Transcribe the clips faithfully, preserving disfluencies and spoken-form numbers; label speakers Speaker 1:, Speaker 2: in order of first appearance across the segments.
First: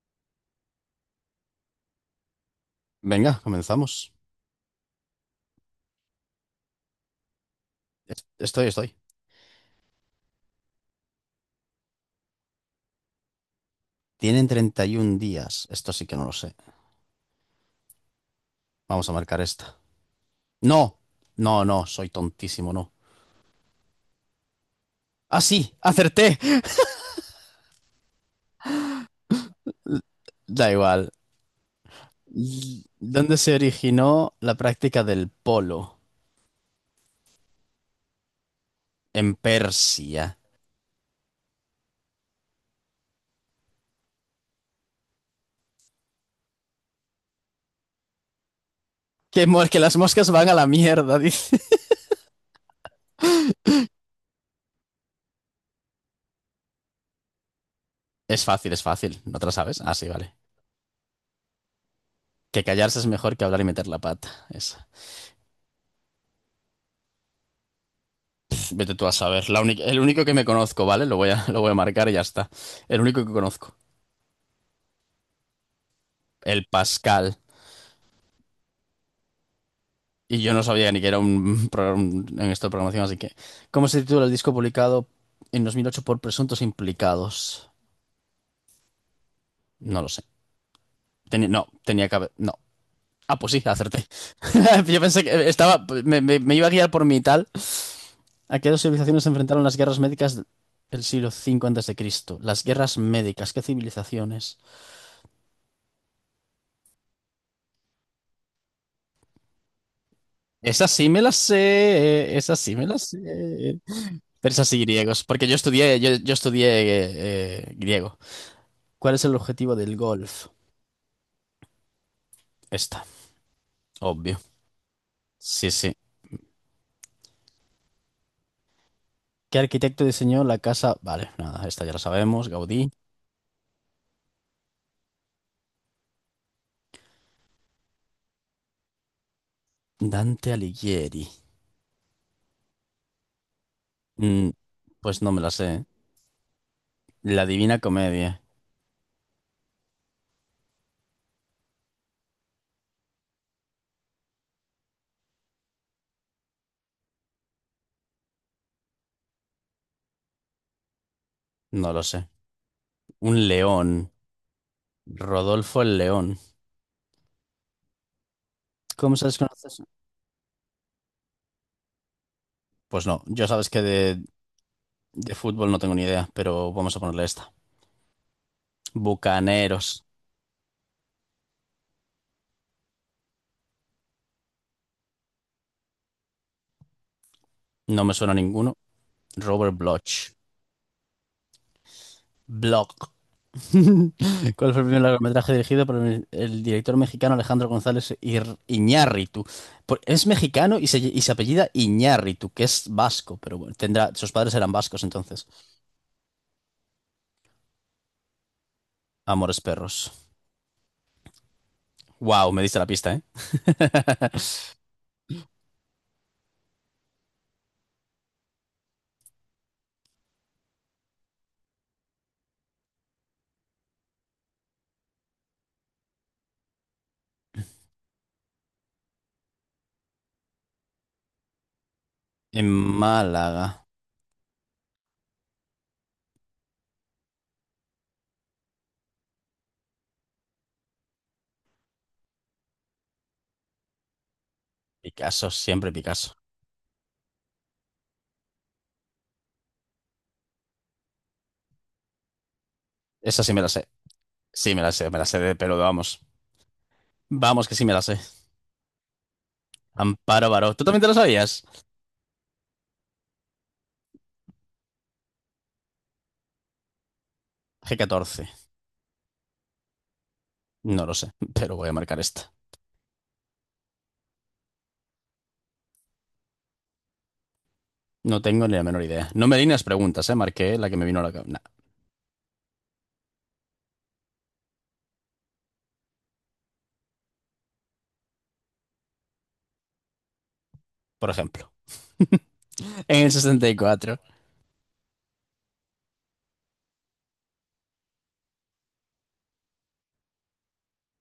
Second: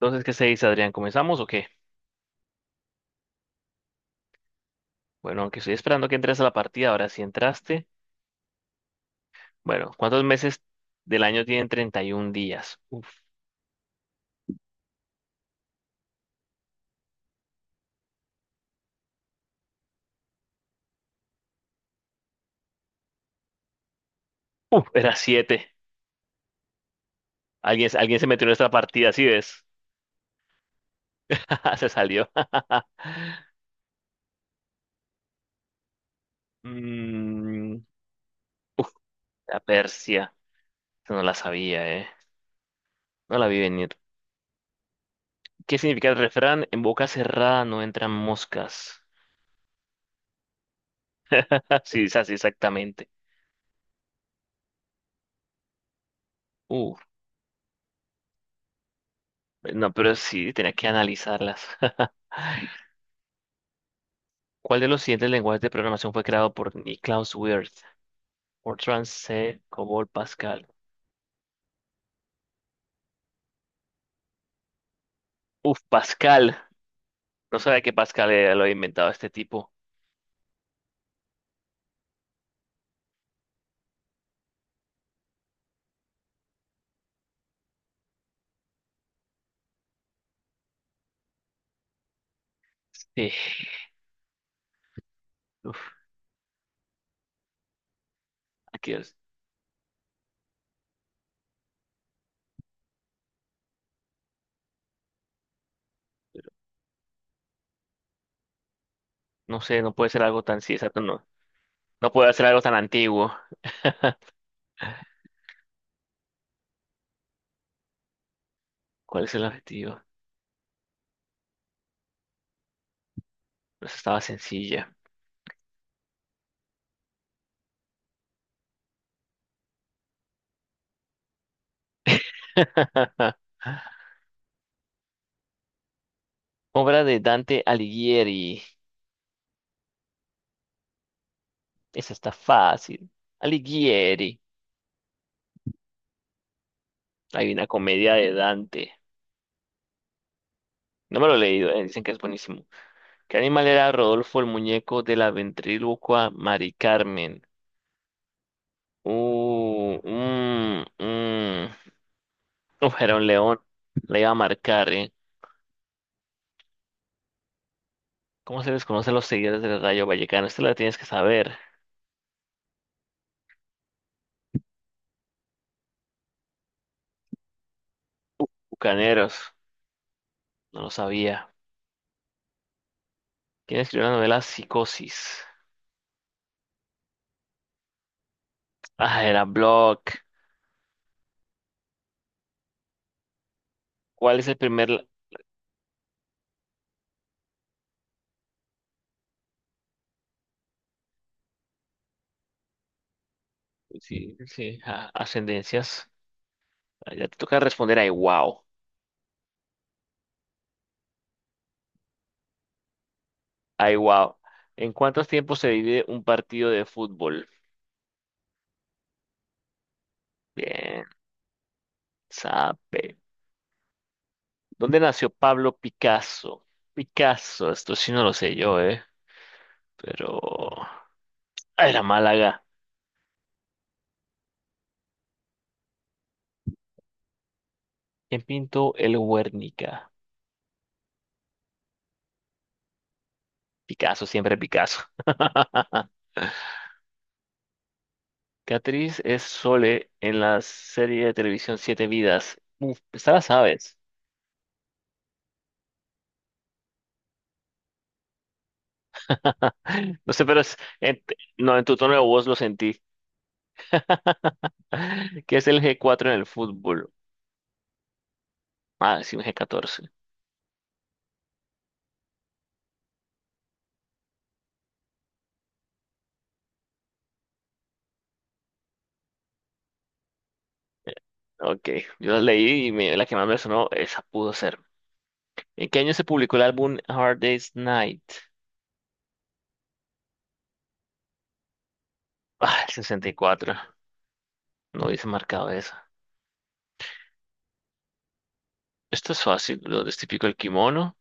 Speaker 1: Entonces, ¿qué se dice, Adrián? ¿Comenzamos o qué?
Speaker 2: Venga, comenzamos.
Speaker 1: Bueno, aunque estoy esperando que entres a la partida, ahora sí entraste.
Speaker 2: Es- Estoy, estoy.
Speaker 1: Bueno, ¿cuántos meses del año tienen treinta y un días? Uf,
Speaker 2: Tienen treinta y un días. Esto sí que no lo sé. Vamos a marcar esta. No, no, no, soy tontísimo, no.
Speaker 1: uf, era
Speaker 2: Ah,
Speaker 1: siete.
Speaker 2: sí, acerté.
Speaker 1: Alguien, alguien se metió en esta partida, ¿sí ves?
Speaker 2: Da igual.
Speaker 1: Se salió.
Speaker 2: Y- ¿Dónde se originó la práctica del polo?
Speaker 1: Mm, Uf,
Speaker 2: En
Speaker 1: la
Speaker 2: Persia.
Speaker 1: Persia. Esa No la sabía, ¿eh? No la vi venir. ¿Qué significa el refrán? En boca cerrada no entran moscas.
Speaker 2: Que, mor- que las moscas van a la mierda, dice.
Speaker 1: Sí, es así exactamente. Uf,
Speaker 2: Es fácil, es fácil. ¿No te la sabes?
Speaker 1: no,
Speaker 2: Ah, sí,
Speaker 1: pero
Speaker 2: vale.
Speaker 1: sí, tenía que analizarlas.
Speaker 2: Que callarse es mejor que hablar y meter la pata.
Speaker 1: ¿Cuál
Speaker 2: Esa.
Speaker 1: de los siguientes lenguajes de programación fue creado por Niklaus Wirth?
Speaker 2: Vete
Speaker 1: Fortran,
Speaker 2: tú a saber. La
Speaker 1: C,
Speaker 2: única- el
Speaker 1: Cobol,
Speaker 2: único que me
Speaker 1: Pascal.
Speaker 2: conozco, ¿vale? Lo voy a, lo voy a marcar y ya está. El único que conozco.
Speaker 1: Uf, Pascal.
Speaker 2: El Pascal.
Speaker 1: No sabía que Pascal era- lo había inventado este tipo.
Speaker 2: Y yo no sabía ni que era un programa en esto de programación, así que. ¿Cómo se titula el disco publicado en dos mil ocho por presuntos implicados? No lo sé. Teni- no, tenía que haber. No.
Speaker 1: Sí.
Speaker 2: Ah, pues sí, acerté. Yo pensé que
Speaker 1: Uf,
Speaker 2: estaba. Me, me- me iba a guiar por mi tal. ¿A qué dos
Speaker 1: aquí es-
Speaker 2: civilizaciones se enfrentaron las guerras médicas del siglo cinco antes de Cristo? Las guerras médicas, ¿qué civilizaciones?
Speaker 1: No sé, no puede ser algo tan... Sí,
Speaker 2: Esas
Speaker 1: exacto,
Speaker 2: sí me
Speaker 1: no.
Speaker 2: las
Speaker 1: No puede
Speaker 2: sé,
Speaker 1: ser
Speaker 2: esas
Speaker 1: algo tan
Speaker 2: sí me las
Speaker 1: antiguo.
Speaker 2: sé. Persas y griegos, porque yo estudié, yo, yo estudié eh, eh, griego. ¿Cuál
Speaker 1: ¿Cuál
Speaker 2: es
Speaker 1: es
Speaker 2: el
Speaker 1: el
Speaker 2: objetivo del
Speaker 1: objetivo?
Speaker 2: golf? Esta,
Speaker 1: Pues estaba
Speaker 2: obvio.
Speaker 1: sencilla.
Speaker 2: Sí, sí. ¿Qué arquitecto diseñó la casa? Vale, nada, esta ya la sabemos. Gaudí.
Speaker 1: Obra de Dante Alighieri.
Speaker 2: Dante Alighieri.
Speaker 1: Esa está fácil. Alighieri.
Speaker 2: Mm, pues no me la sé. La
Speaker 1: Hay una
Speaker 2: Divina
Speaker 1: comedia de
Speaker 2: Comedia.
Speaker 1: Dante. No me lo he leído, eh. Dicen que es buenísimo. ¿Qué animal era Rodolfo el muñeco de la ventrílocua Mari Carmen? Uh, mm, mm.
Speaker 2: No lo sé.
Speaker 1: Uf, era un
Speaker 2: Un
Speaker 1: león.
Speaker 2: león.
Speaker 1: Le iba a marcar, ¿eh?
Speaker 2: Rodolfo el León.
Speaker 1: ¿Cómo se les conoce a
Speaker 2: ¿Cómo
Speaker 1: los
Speaker 2: sabes que no
Speaker 1: seguidores del
Speaker 2: eso?
Speaker 1: Rayo Vallecano? Esta la tienes que saber.
Speaker 2: Pues no, yo sabes que de, de fútbol no tengo ni idea, pero vamos a ponerle esta.
Speaker 1: Bucaneros.
Speaker 2: Bucaneros.
Speaker 1: No lo sabía. ¿Quién escribió la novela Psicosis?
Speaker 2: No me suena a ninguno.
Speaker 1: Ah, era
Speaker 2: Robert
Speaker 1: Block.
Speaker 2: Bloch. Bloch.
Speaker 1: ¿Cuál es el
Speaker 2: ¿Cuál fue el
Speaker 1: primer...
Speaker 2: primer
Speaker 1: la-
Speaker 2: largometraje dirigido por el, el director mexicano Alejandro González Ir- Iñárritu? Por- es mexicano y se, y se apellida Iñárritu, que es vasco, pero bueno, tendrá, sus
Speaker 1: Sí,
Speaker 2: padres eran
Speaker 1: sí.
Speaker 2: vascos
Speaker 1: ah,
Speaker 2: entonces.
Speaker 1: ascendencias. Ah, Ya te toca responder. Ay, wow.
Speaker 2: Amores perros. Wow, me diste la pista, ¿eh?
Speaker 1: Ay, wow. ¿En cuántos tiempos se divide un partido de fútbol? Bien, sabe. ¿Dónde nació Pablo Picasso? Picasso, esto sí no lo sé yo, ¿eh? Pero... ah, Era Málaga.
Speaker 2: En Málaga.
Speaker 1: ¿Quién pintó el Guernica? Picasso, siempre Picasso.
Speaker 2: Picasso, siempre Picasso.
Speaker 1: ¿Qué actriz es Sole en la serie de televisión Siete Vidas? Uf, esta la
Speaker 2: Esa sí me la sé.
Speaker 1: sabes.
Speaker 2: Sí me la sé, me la sé de pero vamos. Vamos, que sí me la sé.
Speaker 1: No sé,
Speaker 2: Amparo
Speaker 1: pero
Speaker 2: Baró.
Speaker 1: es...
Speaker 2: ¿Tú también te la
Speaker 1: en-
Speaker 2: sabías?
Speaker 1: no, en tu tono de voz lo sentí. ¿Qué es el G cuatro en el fútbol?
Speaker 2: G catorce.
Speaker 1: Ah, sí, un G catorce.
Speaker 2: No lo sé, pero voy a marcar esta. No tengo ni la menor idea. No me di las preguntas, ¿eh? Marqué la que me vino a la cabeza. Nah,
Speaker 1: Ok, yo la leí y me- la que más me sonó, esa pudo ser. ¿En qué año se publicó el álbum Hard Day's Night?
Speaker 2: por ejemplo.
Speaker 1: Ah, el
Speaker 2: En
Speaker 1: sesenta
Speaker 2: el
Speaker 1: y
Speaker 2: sesenta
Speaker 1: cuatro.
Speaker 2: y cuatro,
Speaker 1: No hubiese marcado eso. Esto es fácil. Lo es típico el kimono.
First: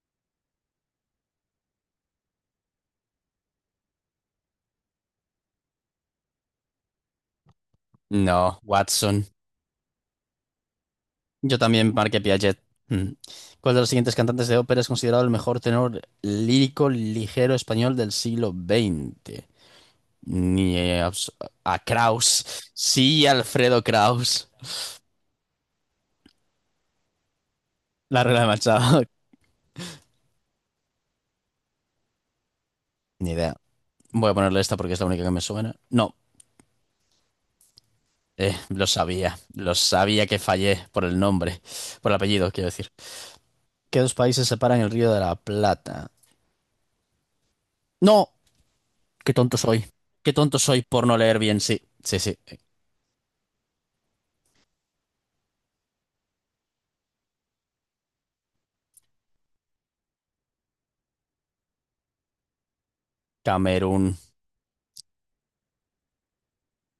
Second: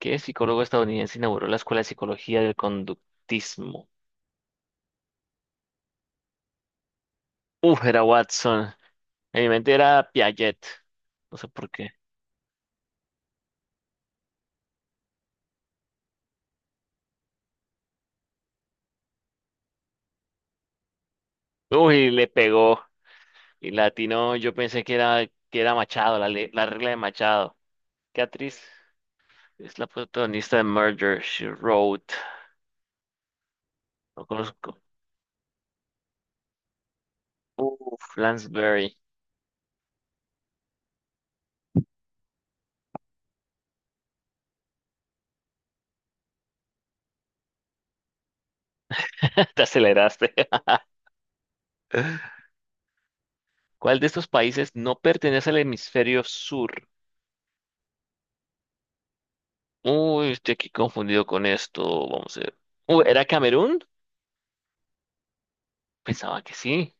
Speaker 1: ¿Qué psicólogo estadounidense inauguró la Escuela de Psicología del Conductismo? Uf, era
Speaker 2: No,
Speaker 1: Watson.
Speaker 2: Watson.
Speaker 1: En mi mente era Piaget. No sé
Speaker 2: Yo
Speaker 1: por qué.
Speaker 2: también marqué Piaget. Mm. ¿Cuál de los siguientes cantantes de ópera es considerado el mejor tenor lírico ligero español del siglo veinte? Ni eh, abs- a
Speaker 1: Uy, le
Speaker 2: Kraus.
Speaker 1: pegó.
Speaker 2: Sí,
Speaker 1: Y
Speaker 2: Alfredo
Speaker 1: latino,
Speaker 2: Kraus.
Speaker 1: yo pensé que era, que era Machado, la, le- la regla de Machado. ¿Qué
Speaker 2: La regla de
Speaker 1: actriz
Speaker 2: Machado.
Speaker 1: es la protagonista de Murder, She Wrote?
Speaker 2: Ni idea.
Speaker 1: No
Speaker 2: Voy a ponerle esta
Speaker 1: conozco.
Speaker 2: porque es la única que me suena. No,
Speaker 1: Uf,
Speaker 2: eh, lo
Speaker 1: Lansbury.
Speaker 2: sabía. Lo sabía que fallé por el nombre. Por el apellido, quiero decir. ¿Qué dos países separan el Río de la Plata? No, qué tonto
Speaker 1: Te
Speaker 2: soy.
Speaker 1: aceleraste.
Speaker 2: Qué tonto soy por no leer bien. Sí, sí, sí.
Speaker 1: ¿Cuál de estos países no pertenece al hemisferio sur? Uy, estoy aquí confundido con esto. Vamos a ver. Uy, ¿era Camerún?
Speaker 2: Camerún.
Speaker 1: Pensaba que sí.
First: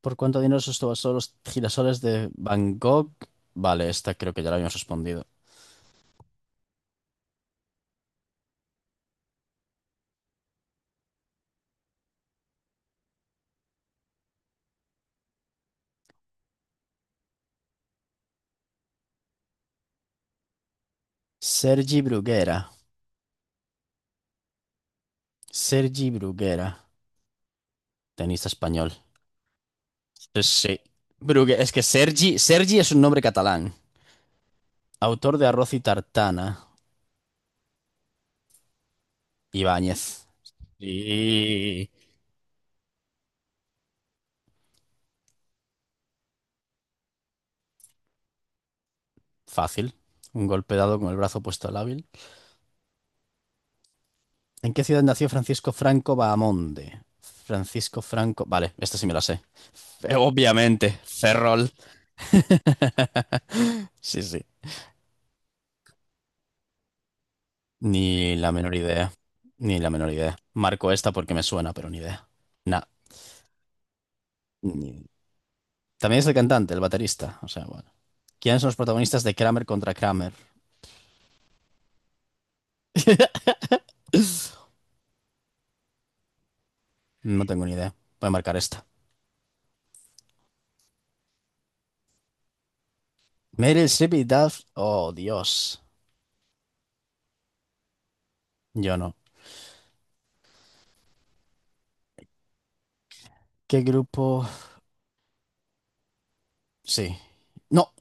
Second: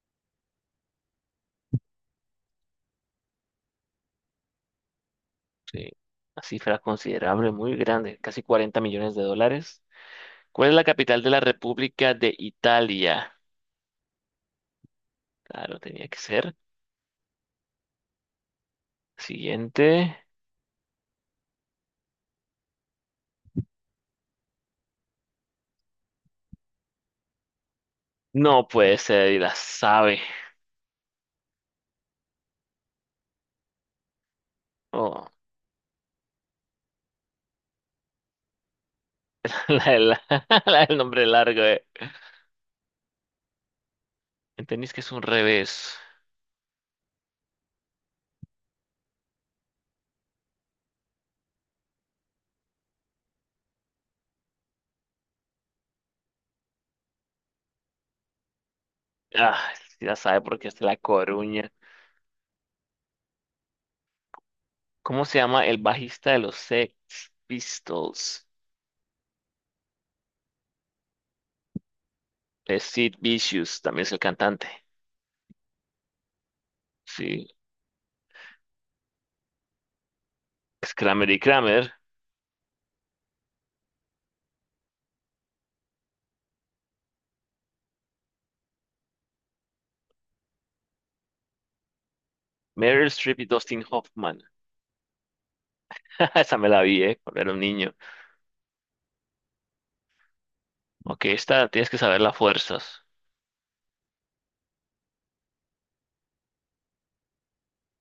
Speaker 2: ¿Por cuánto dinero subastó los girasoles de Van Gogh? Vale, esta creo que ya la habíamos respondido.
Speaker 1: Sí. Una cifra considerable, muy grande, casi cuarenta millones de dólares. ¿Cuál es la capital de la República de Italia? Claro, tenía que ser. Siguiente.
Speaker 2: Sergi Bruguera. Sergi Bruguera. Tenista
Speaker 1: No
Speaker 2: español.
Speaker 1: puede ser, y la sabe.
Speaker 2: Sí, sí. Brugue- Es que Sergi, Sergi es un nombre catalán.
Speaker 1: Oh,
Speaker 2: Autor de Arroz y Tartana.
Speaker 1: la, del
Speaker 2: Ibáñez.
Speaker 1: la del nombre largo, eh.
Speaker 2: Y.
Speaker 1: ¿Entendís que es un revés?
Speaker 2: Fácil. Un golpe dado con el brazo puesto al hábil. ¿En qué ciudad nació Francisco Franco Bahamonde? Francisco Franco. Vale, esta sí me la sé.
Speaker 1: Ah, sí
Speaker 2: Eh,
Speaker 1: la sabe porque es de La
Speaker 2: Obviamente,
Speaker 1: Coruña.
Speaker 2: Ferrol. Sí, sí.
Speaker 1: ¿Cómo se llama el bajista de los Sex
Speaker 2: Ni
Speaker 1: Pistols?
Speaker 2: la menor idea. Ni la menor idea. Marco esta porque me suena, pero ni idea. Nah.
Speaker 1: Es Sid Vicious, también es el cantante.
Speaker 2: ni- También es el cantante, el baterista.
Speaker 1: Sí,
Speaker 2: O sea, bueno. ¿Quiénes son los protagonistas de Kramer contra Kramer?
Speaker 1: es Kramer y Kramer,
Speaker 2: No tengo ni idea. Voy a marcar esta.
Speaker 1: Meryl Streep y Dustin
Speaker 2: Meryl Streep y
Speaker 1: Hoffman.
Speaker 2: Duff. Oh, Dios.
Speaker 1: Esa me la vi, eh, cuando era un niño.
Speaker 2: Yo no.
Speaker 1: Ok, esta tienes que saber las fuerzas.
Speaker 2: ¿Qué grupo? Sí. No,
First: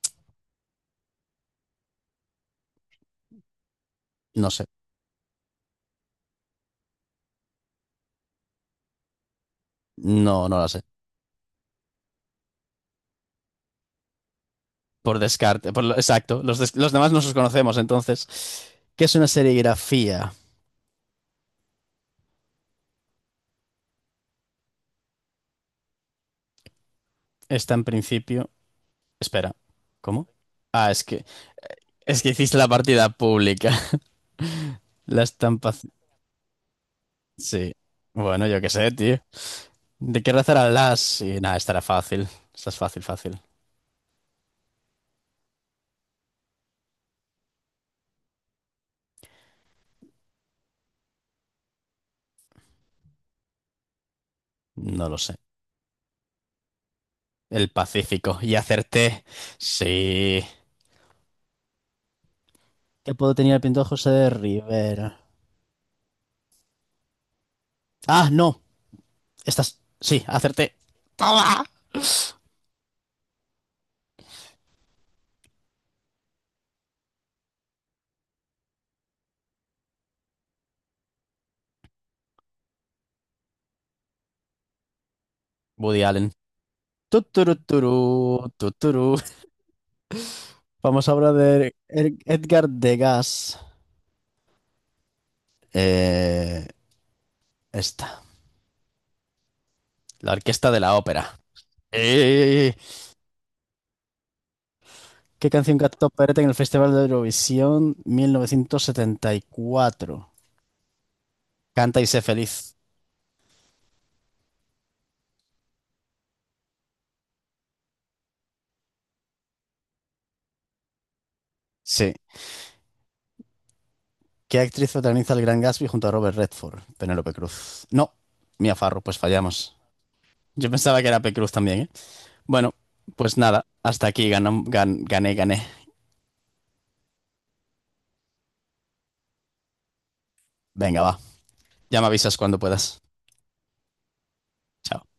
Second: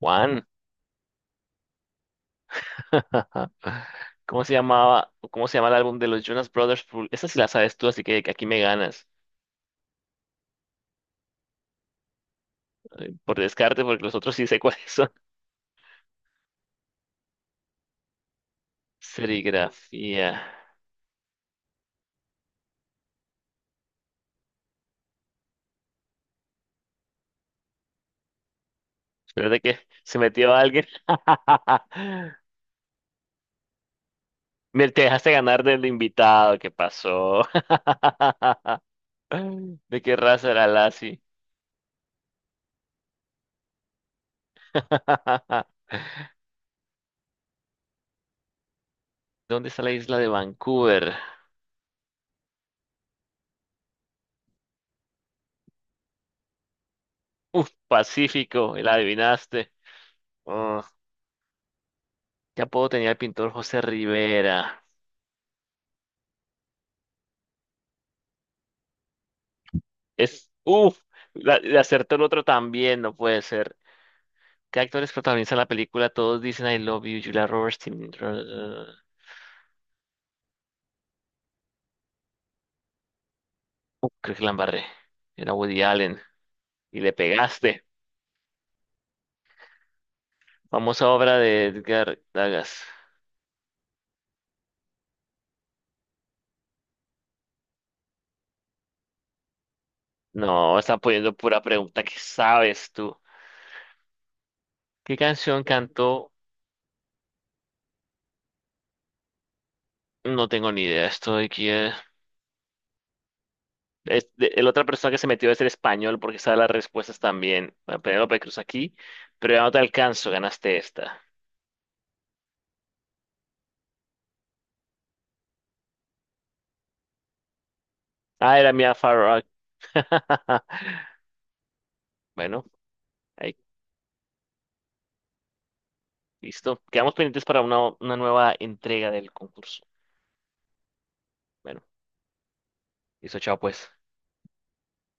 Speaker 1: Juan. ¿Cómo
Speaker 2: no
Speaker 1: se
Speaker 2: sé.
Speaker 1: llamaba? ¿Cómo se llama el álbum de los Jonas Brothers? Full- Esa sí la sabes tú, así que aquí me ganas.
Speaker 2: No, no la sé.
Speaker 1: Por descarte, porque los otros sí sé cuáles son.
Speaker 2: Por descarte, por lo- exacto. Los, des- los demás no los conocemos, entonces. ¿Qué es una serigrafía?
Speaker 1: Serigrafía.
Speaker 2: Está en principio. Espera,
Speaker 1: Espérate que se
Speaker 2: ¿cómo?
Speaker 1: metió alguien.
Speaker 2: Ah, es que, es que hiciste la partida pública.
Speaker 1: Me te
Speaker 2: La
Speaker 1: dejaste ganar
Speaker 2: estampa.
Speaker 1: del invitado, ¿qué pasó?
Speaker 2: Sí. Bueno, yo qué sé, tío.
Speaker 1: ¿De qué
Speaker 2: ¿De qué
Speaker 1: raza
Speaker 2: raza
Speaker 1: era
Speaker 2: eran las?
Speaker 1: Lassie?
Speaker 2: Sí, nada, estará fácil. Esta es fácil, fácil.
Speaker 1: ¿Dónde está la isla de Vancouver?
Speaker 2: No lo sé.
Speaker 1: Uf,
Speaker 2: El Pacífico. Y
Speaker 1: Pacífico, y la
Speaker 2: acerté.
Speaker 1: adivinaste.
Speaker 2: Sí.
Speaker 1: Oh, qué apodo tenía
Speaker 2: ¿Qué
Speaker 1: el
Speaker 2: puedo
Speaker 1: pintor
Speaker 2: tener el
Speaker 1: José
Speaker 2: pintor José de
Speaker 1: Rivera.
Speaker 2: Rivera? Ah, no. Estas. Sí,
Speaker 1: Es,
Speaker 2: acerté.
Speaker 1: uf, la-
Speaker 2: ¡Toma!
Speaker 1: le acertó el otro también, no puede ser. ¿Qué actores protagonizan la película? Todos dicen I love you, Julia Roberts, Tim- Uh, creo que la embarré. Era Woody
Speaker 2: Woody
Speaker 1: Allen.
Speaker 2: Allen.
Speaker 1: Y le
Speaker 2: Tuturu,
Speaker 1: pegaste.
Speaker 2: tuturu tuturu.
Speaker 1: Famosa
Speaker 2: Vamos a hablar
Speaker 1: obra de
Speaker 2: de Er-
Speaker 1: Edgar
Speaker 2: Edgar
Speaker 1: Dagas.
Speaker 2: Degas. Eh, esta, la Orquesta
Speaker 1: No,
Speaker 2: de la
Speaker 1: están poniendo
Speaker 2: Ópera.
Speaker 1: pura pregunta. ¿Qué
Speaker 2: Eh,
Speaker 1: sabes tú? ¿Qué
Speaker 2: ¿Qué
Speaker 1: canción
Speaker 2: canción cantó
Speaker 1: cantó?
Speaker 2: Perete en el Festival de Eurovisión mil novecientos setenta y cuatro?
Speaker 1: No tengo ni idea. Esto de aquí es...
Speaker 2: Canta y sé feliz.
Speaker 1: es de- la otra persona que se metió es el español porque sabe las respuestas también. Bueno, Penélope Cruz aquí, pero ya no te alcanzo. Ganaste esta.
Speaker 2: Sí. ¿Qué actriz protagoniza el Gran Gatsby junto a Robert Redford? Penélope Cruz. No,
Speaker 1: Ah, era
Speaker 2: Mia
Speaker 1: Mia
Speaker 2: Farrow, pues
Speaker 1: Farrow.
Speaker 2: fallamos. Yo pensaba que era P. Cruz también, ¿eh?
Speaker 1: Bueno,
Speaker 2: Bueno, pues
Speaker 1: ahí,
Speaker 2: nada, hasta aquí ganó- gan- gané, gané.
Speaker 1: listo. Quedamos pendientes para una, una nueva entrega del concurso.
Speaker 2: Venga, va.
Speaker 1: Bueno,
Speaker 2: Ya me avisas cuando puedas.
Speaker 1: listo, chao pues.
Speaker 2: Chao.